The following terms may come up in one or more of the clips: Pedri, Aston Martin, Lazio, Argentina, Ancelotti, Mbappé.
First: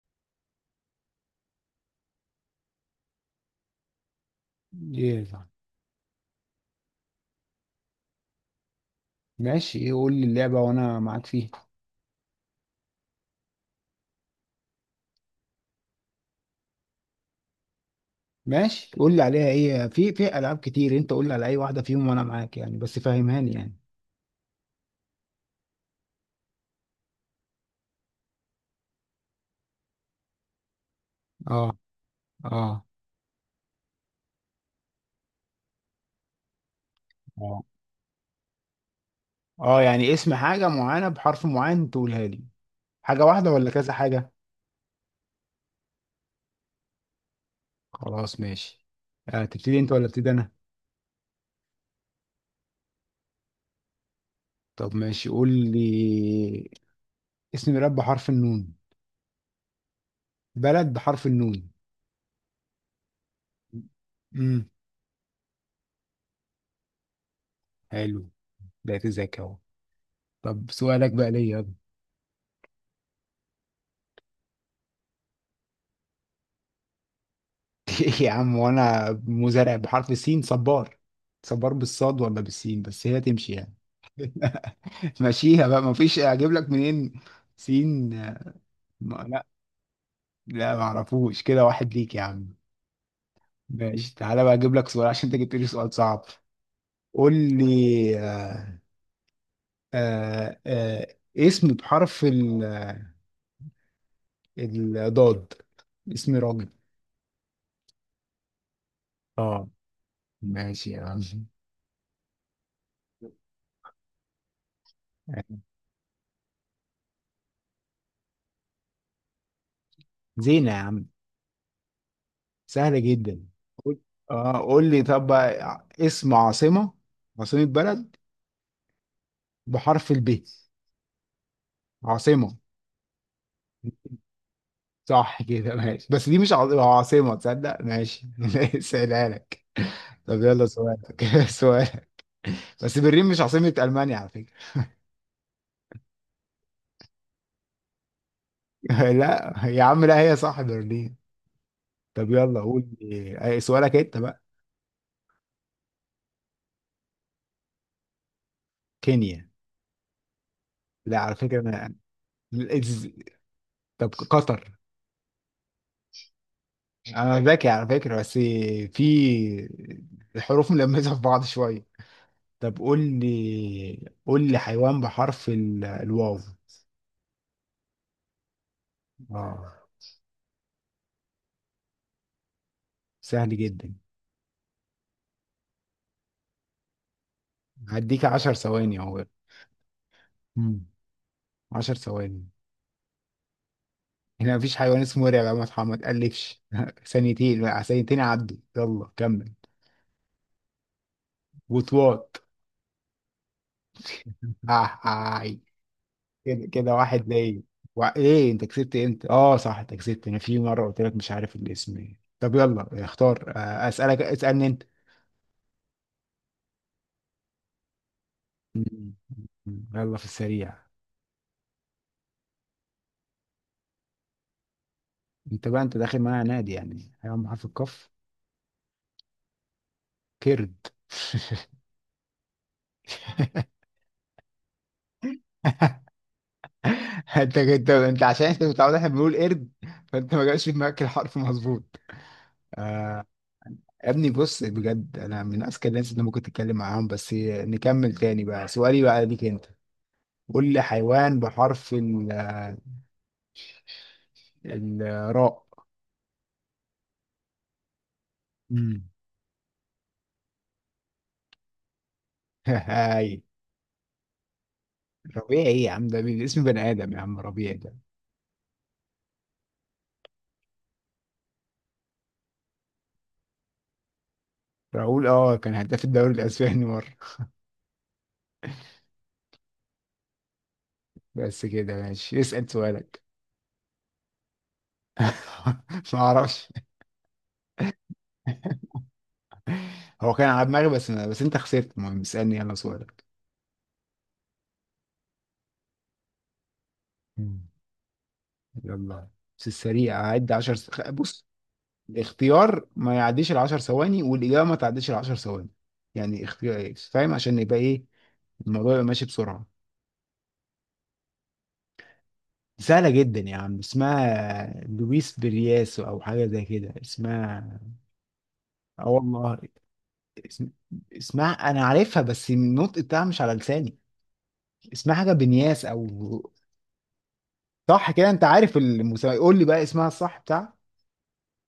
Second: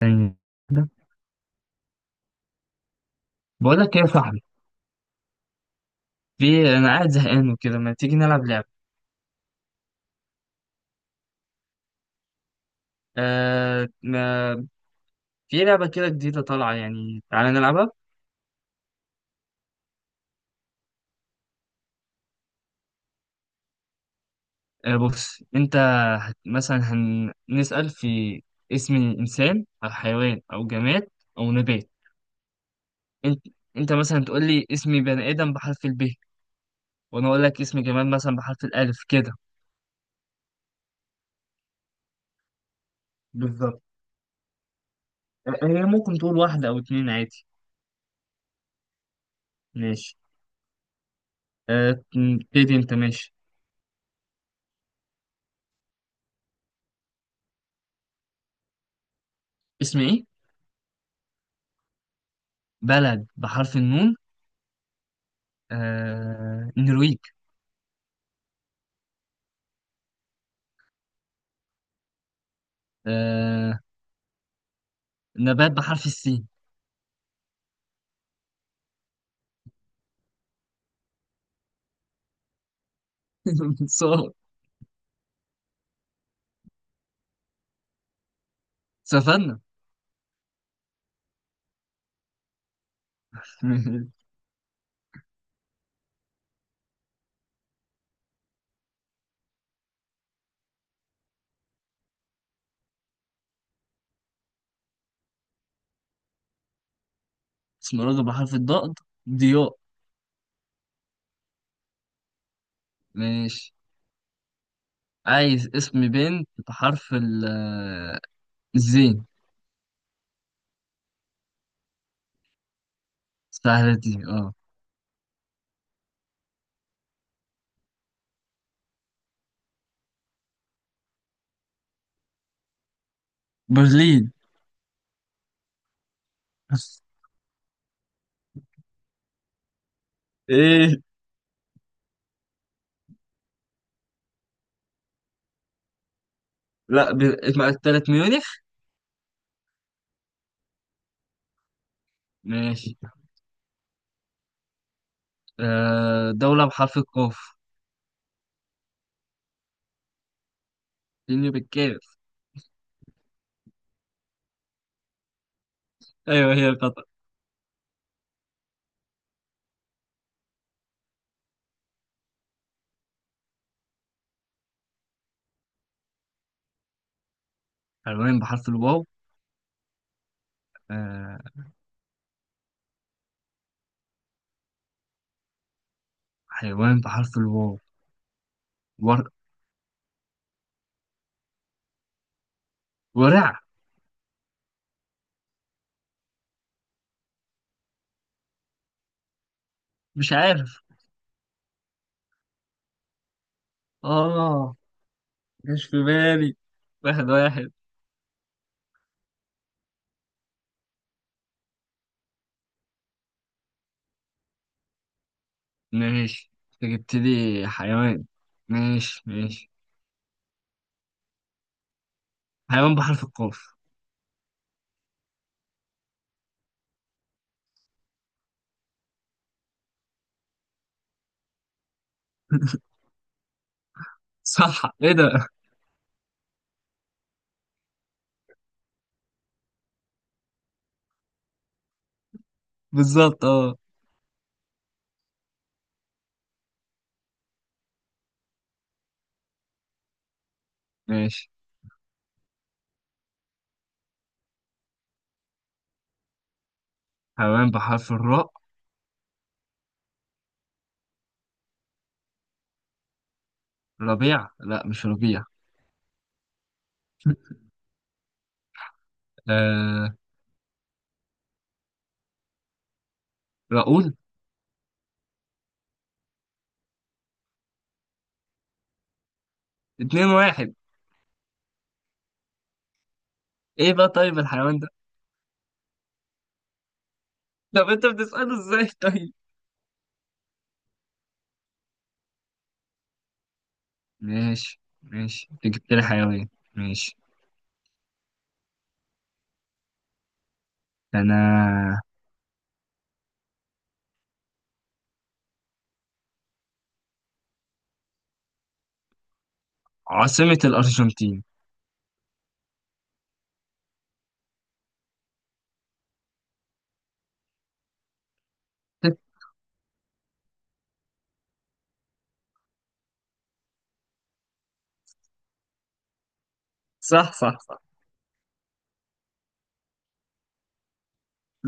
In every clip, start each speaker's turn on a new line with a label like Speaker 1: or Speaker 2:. Speaker 1: ثانية واحدة. بقول لك ايه يا صاحبي،
Speaker 2: يلا،
Speaker 1: في انا قاعد زهقان وكده، ما تيجي نلعب لعبة؟
Speaker 2: ماشي، ايه؟ قول لي اللعبة وانا معاك فيها.
Speaker 1: آه ما في لعبة كده جديدة طالعة يعني، تعالى نلعبها.
Speaker 2: ماشي قول لي عليها. ايه، في العاب كتير، انت قول لي على اي واحدة فيهم وانا معاك يعني، بس فهمهاني يعني.
Speaker 1: بص انت مثلا هنسأل في اسم انسان او حيوان او جماد او
Speaker 2: اه،
Speaker 1: نبات.
Speaker 2: اه،
Speaker 1: انت انت مثلا تقول لي اسمي بني ادم بحرف الب، وانا اقول لك
Speaker 2: اه،
Speaker 1: اسم جماد مثلا بحرف الالف كده.
Speaker 2: اه، يعني اسم حاجة معينة بحرف معين تقولها لي. حاجة واحدة ولا
Speaker 1: بالظبط.
Speaker 2: كذا حاجة؟
Speaker 1: هي ممكن تقول واحدة او اتنين عادي.
Speaker 2: خلاص، ماشي. تبتدي انت ولا
Speaker 1: ماشي.
Speaker 2: ابتدي انا؟
Speaker 1: آه، ابتدي انت، ماشي.
Speaker 2: طب ماشي قول لي اسم بلد بحرف النون.
Speaker 1: اسم ايه؟
Speaker 2: بلد بحرف النون.
Speaker 1: بلد بحرف النون؟
Speaker 2: امم
Speaker 1: النرويج.
Speaker 2: حلو. بقيت ذكي اهو. طب سؤالك بقى ليا، يلا.
Speaker 1: آه... نبات بحرف السين.
Speaker 2: يا عم، وانا مزارع بحرف السين، صبار. صبار بالصاد ولا بالسين؟ بس هي تمشي يعني.
Speaker 1: صار.
Speaker 2: ماشيها بقى، مفيش اجيب لك منين. سين. ما لا.
Speaker 1: سفنة.
Speaker 2: لا، معرفوش. كده واحد ليك يا عم. ماشي، تعالى بقى اجيب لك سؤال، عشان انت جبت لي سؤال صعب. قول لي، اسم بحرف الضاد. اسم راجل.
Speaker 1: اسمرالد بحرف الضاد.
Speaker 2: اه،
Speaker 1: ضياء.
Speaker 2: ماشي يا عم.
Speaker 1: ماشي، عايز اسم بنت بحرف الزين.
Speaker 2: زينة يا عم، سهلة جدا.
Speaker 1: سهلة
Speaker 2: قول-
Speaker 1: دي اه.
Speaker 2: اه قول لي طب بقى، اسم عاصمة بلد بحرف الب. عاصمة.
Speaker 1: برلين.
Speaker 2: صح كده ماشي، بس دي مش عاصمة عاصمة، تصدق؟ ماشي سهلها لك. طب يلا
Speaker 1: ايه؟
Speaker 2: سؤالك. سؤالك. بس برلين مش عاصمة ألمانيا على فكرة.
Speaker 1: لا، ب... اسمها التالت ميونخ.
Speaker 2: لا يا عم، لا هي صح برلين. طب يلا،
Speaker 1: ماشي.
Speaker 2: أي سؤالك انت بقى؟
Speaker 1: آه، دولة بحرف القاف.
Speaker 2: كينيا. لا على
Speaker 1: فيني
Speaker 2: فكرة انا
Speaker 1: بالكاف.
Speaker 2: إز- طب قطر.
Speaker 1: ايوه هي قطر.
Speaker 2: انا ذكي على فكرة، بس في الحروف ملمسة في بعض شوية. طب قول لي حيوان بحرف الواو.
Speaker 1: حيوان بحرف الواو.
Speaker 2: اه،
Speaker 1: آه،
Speaker 2: سهل جدا.
Speaker 1: حيوان بحرف الواو.
Speaker 2: هديك 10 ثواني
Speaker 1: ور...
Speaker 2: اهو. مم. 10 ثواني.
Speaker 1: ورع.
Speaker 2: هنا مفيش حيوان اسمه ورع يا محمد، ما تقلفش. ثانيتين لا، ثانيتين عدوا، يلا كمل.
Speaker 1: مش عارف.
Speaker 2: وطواط.
Speaker 1: آه، مش في بالي.
Speaker 2: كده كده واحد
Speaker 1: واحد
Speaker 2: ليا.
Speaker 1: واحد.
Speaker 2: ايه، انت كسبت امتى؟ اه صح، انت كسبت. انا في مره قلت لك مش عارف الاسم ايه. طب يلا اختار، اسالني انت.
Speaker 1: ماشي، أنت جبت لي حيوان.
Speaker 2: مم.
Speaker 1: ماشي ماشي.
Speaker 2: يلا في السريع.
Speaker 1: حيوان بحرف القاف.
Speaker 2: انت بقى، انت داخل معايا نادي يعني؟ حيوان بحرف القاف، كرد.
Speaker 1: صح، إيه ده؟
Speaker 2: انت عشان انت متعود احنا بنقول قرد، فانت ما جاش في دماغك الحرف مظبوط.
Speaker 1: بالظبط، آه.
Speaker 2: يا ابني بص، بجد انا من اذكى الناس اللي ممكن تتكلم معاهم، بس نكمل تاني بقى. سؤالي بقى ليك انت. قول لي حيوان
Speaker 1: ماشي.
Speaker 2: بحرف الراء.
Speaker 1: حيوان بحرف الراء.
Speaker 2: امم هاي.
Speaker 1: ربيع، لا مش ربيع.
Speaker 2: ربيع ايه يا عم، ده اسم بني ادم يا عم، ربيع ده.
Speaker 1: آه، راؤول.
Speaker 2: راؤول، كان هداف الدوري الاسباني مره.
Speaker 1: اتنين واحد.
Speaker 2: بس كده ماشي، اسال سؤالك.
Speaker 1: إيه بقى طيب الحيوان ده؟
Speaker 2: ما اعرفش.
Speaker 1: طب أنت بتسأله إزاي طيب؟
Speaker 2: هو كان على دماغي، بس انت خسرت. المهم اسالني، يلا سؤالك.
Speaker 1: ماشي ماشي، أنت جبت لي حيوان. ماشي.
Speaker 2: مم. يلا بس السريع، هعد 10 بص.
Speaker 1: أنا.
Speaker 2: الاختيار ما يعديش ال 10 ثواني، والاجابه ما تعديش ال 10 ثواني. يعني اختيار، فاهم؟ عشان يبقى ايه الموضوع. يبقى ماشي بسرعه.
Speaker 1: عاصمة الأرجنتين.
Speaker 2: سهلة جدا يا عم، اسمها لويس برياسو أو حاجة زي كده اسمها. اه والله. اسم... اسمها أنا عارفها، بس النطق بتاعها مش على لساني. اسمها حاجة بنياس، أو...
Speaker 1: صح صح صح.
Speaker 2: صح كده، أنت عارف المسمى. قول لي بقى اسمها الصح بتاع.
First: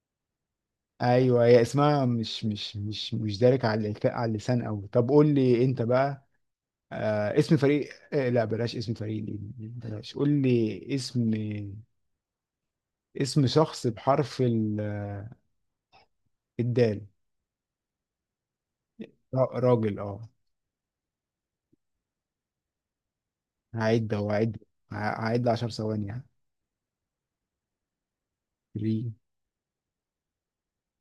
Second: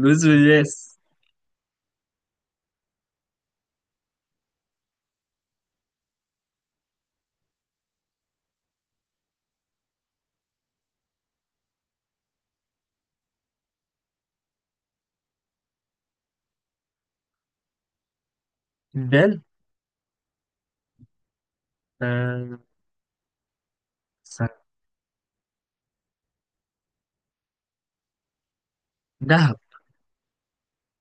Speaker 1: لويس فياس.
Speaker 2: أيوه هي اسمها مش دارك على على اللسان أوي. طب قول لي أنت بقى. اسم فريق، لا بلاش اسم فريق دي، بلاش. قول لي اسم شخص بحرف الدال. راجل، اه.
Speaker 1: آه،
Speaker 2: هعد اهو،
Speaker 1: استنى.
Speaker 2: هعد هعد 10 ثواني يعني. 3.
Speaker 1: دهب.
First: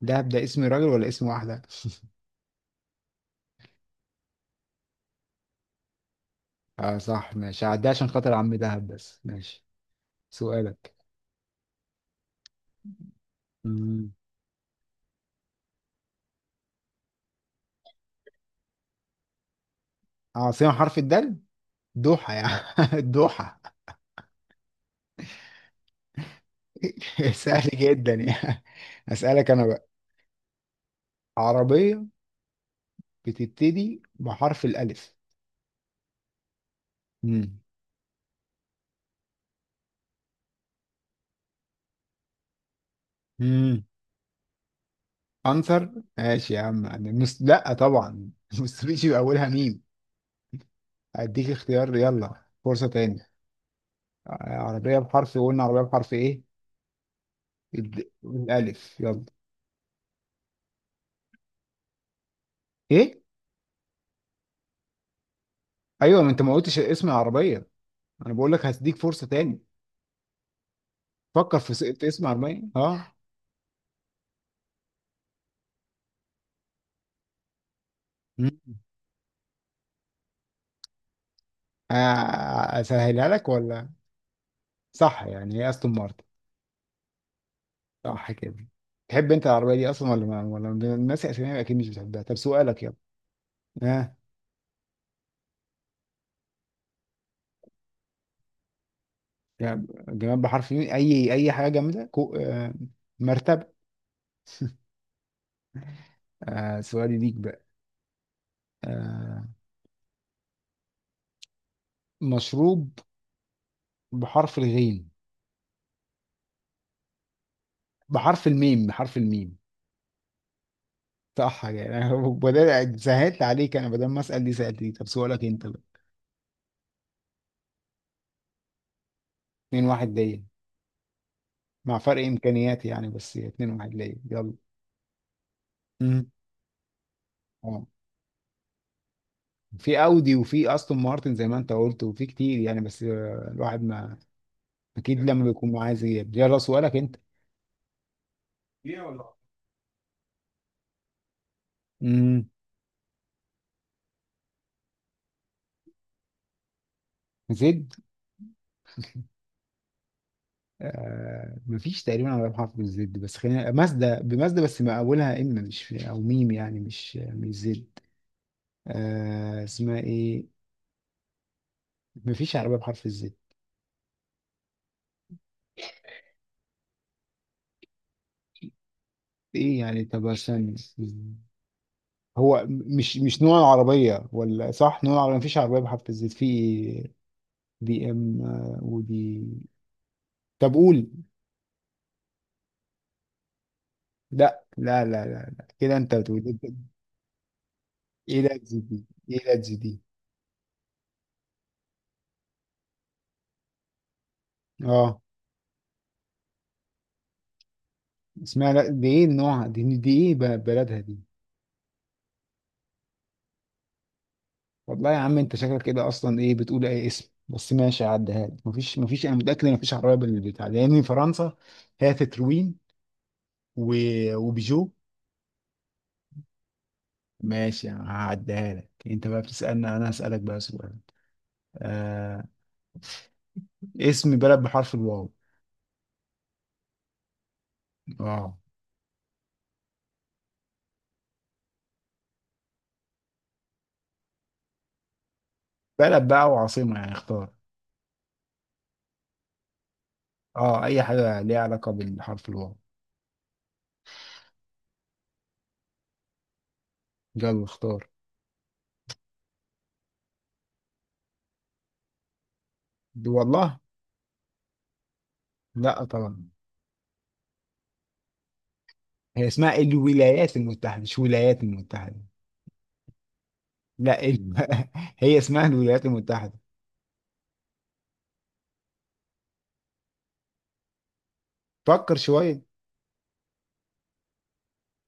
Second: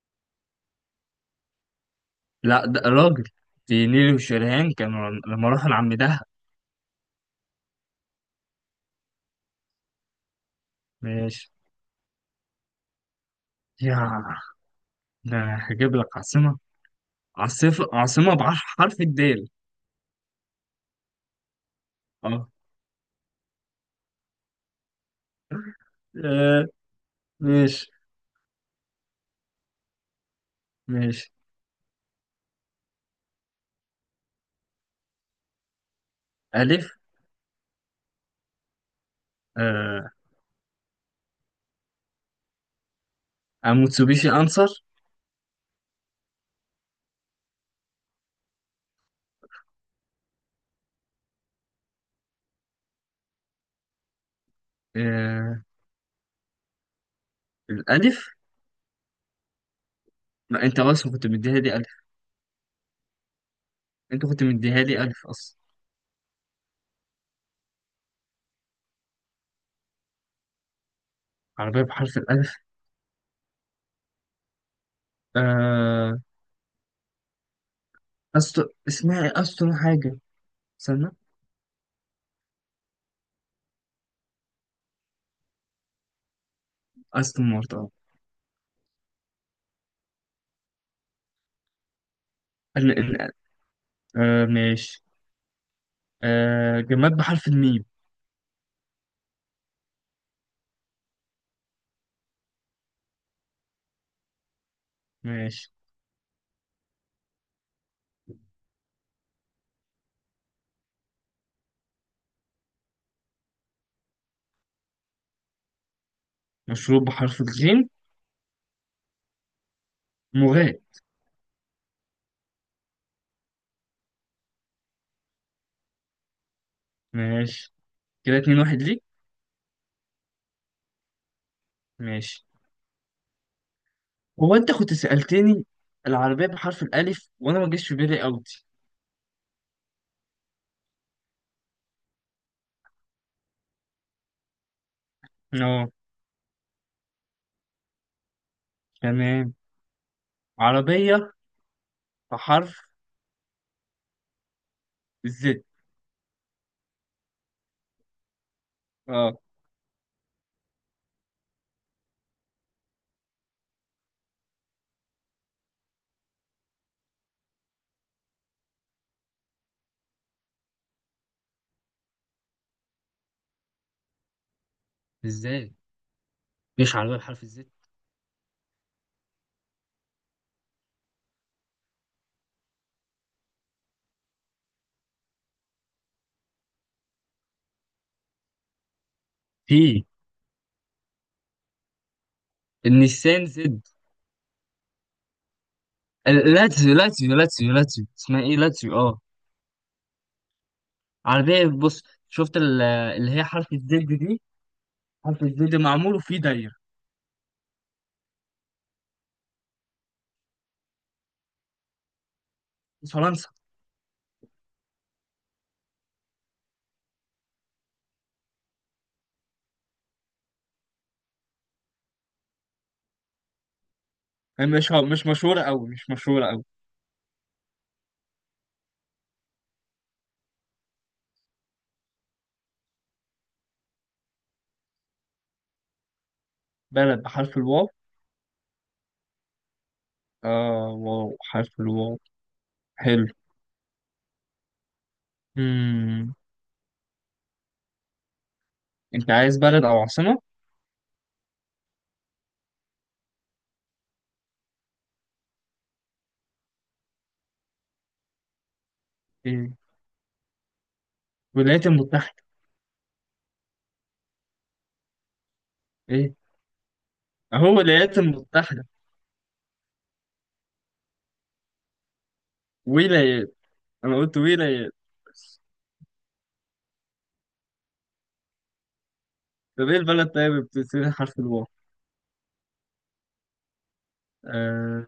Speaker 2: دهب، ده اسم راجل ولا اسم واحدة؟
Speaker 1: لا ده راجل، دي نيلي وشريهان كانوا لما راحوا لعم دهب.
Speaker 2: اه صح، ماشي، هعديها عشان خاطر عم دهب. بس ماشي سؤالك.
Speaker 1: ماشي
Speaker 2: مم.
Speaker 1: يا، ده هجيب لك عاصمة. عاصمة بحرف الدال.
Speaker 2: عاصمة حرف الدال؟ دوحة
Speaker 1: اه.
Speaker 2: يعني. دوحة.
Speaker 1: آه،
Speaker 2: سهل
Speaker 1: ماشي.
Speaker 2: جدا يعني. أسألك أنا بقى.
Speaker 1: ماشي،
Speaker 2: عربية بتبتدي بحرف الألف.
Speaker 1: ألف.
Speaker 2: مم.
Speaker 1: آه.
Speaker 2: مم.
Speaker 1: أموتسوبيشي أنصر.
Speaker 2: أنصر. ماشي يا عم، أنا لا طبعا مستبيشي بأولها ميم. أديك اختيار يلا، فرصة تاني. عربية بحرف، قلنا
Speaker 1: آه،
Speaker 2: عربية بحرف ايه؟
Speaker 1: الألف.
Speaker 2: الألف يلا.
Speaker 1: ما أنت أصلا كنت مديها لي ألف،
Speaker 2: ايه؟
Speaker 1: أنت كنت مديها لي ألف أصلا.
Speaker 2: ايوه، ما انت ما قلتش اسم العربية. انا بقول لك هديك فرصة تاني. فكر في,
Speaker 1: عربية
Speaker 2: س- في
Speaker 1: بحرف
Speaker 2: اسم
Speaker 1: الألف.
Speaker 2: عربية، اه.
Speaker 1: آه، أستو
Speaker 2: مم.
Speaker 1: اسمها إيه؟ أستون حاجة. استنى.
Speaker 2: اسهلها لك ولا؟ صح يعني، هي استون مارتن.
Speaker 1: أستون مارتن، اه.
Speaker 2: صح كده. تحب انت العربية دي اصلا ولا ما، ولا من الناس اسامي اكيد مش بتحبها. طب سؤالك يلا.
Speaker 1: ال- ال-
Speaker 2: ها، آه.
Speaker 1: ماشي. آه، جماد بحرف الميم.
Speaker 2: جماد بحرف مين، اي حاجة جامدة، كو... آه. مرتبة.
Speaker 1: ماشي.
Speaker 2: سؤالي ليك بقى. آه. مشروب بحرف الغين.
Speaker 1: مشروب بحرف الغين.
Speaker 2: بحرف الميم، بحرف الميم.
Speaker 1: مغال.
Speaker 2: صح يعني، أنا بدل سهلت عليك، انا بدل ما اسال دي سالت دي. طب سؤالك انت بقى.
Speaker 1: ماشي، كده اتنين واحد ليك.
Speaker 2: 2-1 ليا، مع فرق
Speaker 1: ماشي.
Speaker 2: امكانيات يعني. بس 2-1 ليا يلا.
Speaker 1: هو انت كنت سألتني
Speaker 2: مم.
Speaker 1: العربية بحرف الألف وأنا ما
Speaker 2: اه،
Speaker 1: جاش في بالي أوتي.
Speaker 2: في اودي وفي استون مارتن زي ما انت قلت، وفي كتير يعني، بس الواحد ما... اكيد لما بيكون
Speaker 1: اه،
Speaker 2: معاه زياد. يلا سؤالك انت.
Speaker 1: تمام. عربية
Speaker 2: امم
Speaker 1: بحرف الزد.
Speaker 2: زد.
Speaker 1: اه.
Speaker 2: مفيش تقريبا على حرف بالزد، بس خلينا مازدا، بمازدا، بس ما اولها ام، مش او ميم يعني، مش زد. اسمها ايه؟ مفيش عربية بحرف الزد.
Speaker 1: ازاي؟ مش عربية بحرف الزد؟
Speaker 2: ايه يعني؟ طب عشان هو مش نوع العربية ولا صح نوع العربية، مفيش عربية بحرف الزد في بي ام، ودي.
Speaker 1: في
Speaker 2: طب قول.
Speaker 1: النيسان زد.
Speaker 2: لا، لا، لا، لا، لا. كده انت بتقول
Speaker 1: لاتزيو لاتزيو
Speaker 2: ايه
Speaker 1: اسمها
Speaker 2: لا
Speaker 1: ايه،
Speaker 2: تزيد
Speaker 1: لاتزيو،
Speaker 2: دي،
Speaker 1: اه.
Speaker 2: ايه لا تزيد دي؟
Speaker 1: عربية، بص، شفت اللي هي حرف الزد دي؟
Speaker 2: اه،
Speaker 1: حرف الزد معمول وفيه دايرة.
Speaker 2: اسمها لا دي ايه، نوعها دي ايه، بلدها دي؟
Speaker 1: فرنسا.
Speaker 2: والله يا عم، انت شكلك كده اصلا ايه بتقول اي اسم. بس ماشي هعديها لك. مفيش انا متأكد ان مفيش عربية بالبتاع ده، لان فرنسا هي تتروين
Speaker 1: هي
Speaker 2: وبيجو.
Speaker 1: مش مشهورة أوي، مش مشهورة أوي.
Speaker 2: ماشي هعديها لك. انت بقى بتسألني، انا هسألك بقى سؤال. آه اسم بلد بحرف الواو.
Speaker 1: بلد بحرف الواو.
Speaker 2: اه،
Speaker 1: آه، واو، حرف الواو. حلو.
Speaker 2: بلد
Speaker 1: مم.
Speaker 2: بقى وعاصمة يعني، اختار.
Speaker 1: أنت عايز بلد أو عاصمة؟
Speaker 2: اه، اي حاجة ليها علاقة بالحرف الواو. يلا اختار.
Speaker 1: إيه، الولايات المتحدة.
Speaker 2: دي والله، لا
Speaker 1: إيه،
Speaker 2: طبعا.
Speaker 1: أهو الولايات المتحدة.
Speaker 2: هي اسمها الولايات المتحدة، مش ولايات المتحدة.
Speaker 1: ولايات، أنا
Speaker 2: لا
Speaker 1: قلت
Speaker 2: ال...
Speaker 1: ولايات.
Speaker 2: هي اسمها الولايات المتحدة.
Speaker 1: طب إيه البلد طيب اللي بتبتدي حرف الواو؟
Speaker 2: فكر شوية.
Speaker 1: آه.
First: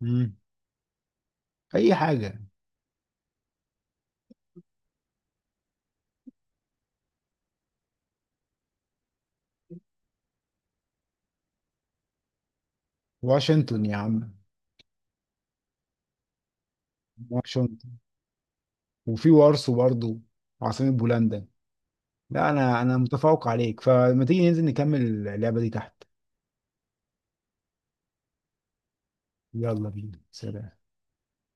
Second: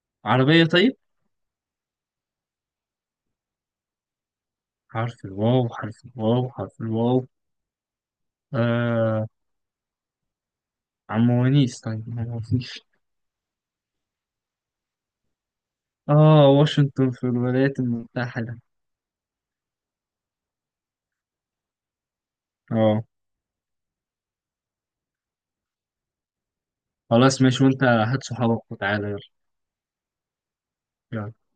Speaker 2: مم.
Speaker 1: عربية طيب؟
Speaker 2: اي حاجة.
Speaker 1: حرف الواو، حرف الواو، حرف الواو. آه، عم ونيس طيب، ما هو فيش.
Speaker 2: واشنطن يا عم.
Speaker 1: آه، واشنطن في الولايات
Speaker 2: واشنطن،
Speaker 1: المتحدة.
Speaker 2: وفي وارسو برضو، عاصمة بولندا. لا، انا
Speaker 1: آه.
Speaker 2: متفوق عليك، فلما تيجي ننزل نكمل اللعبة دي تحت.
Speaker 1: خلاص ماشي، وأنت هات صحابك وتعالى.
Speaker 2: يلا بينا، سلام.
Speaker 1: نعم.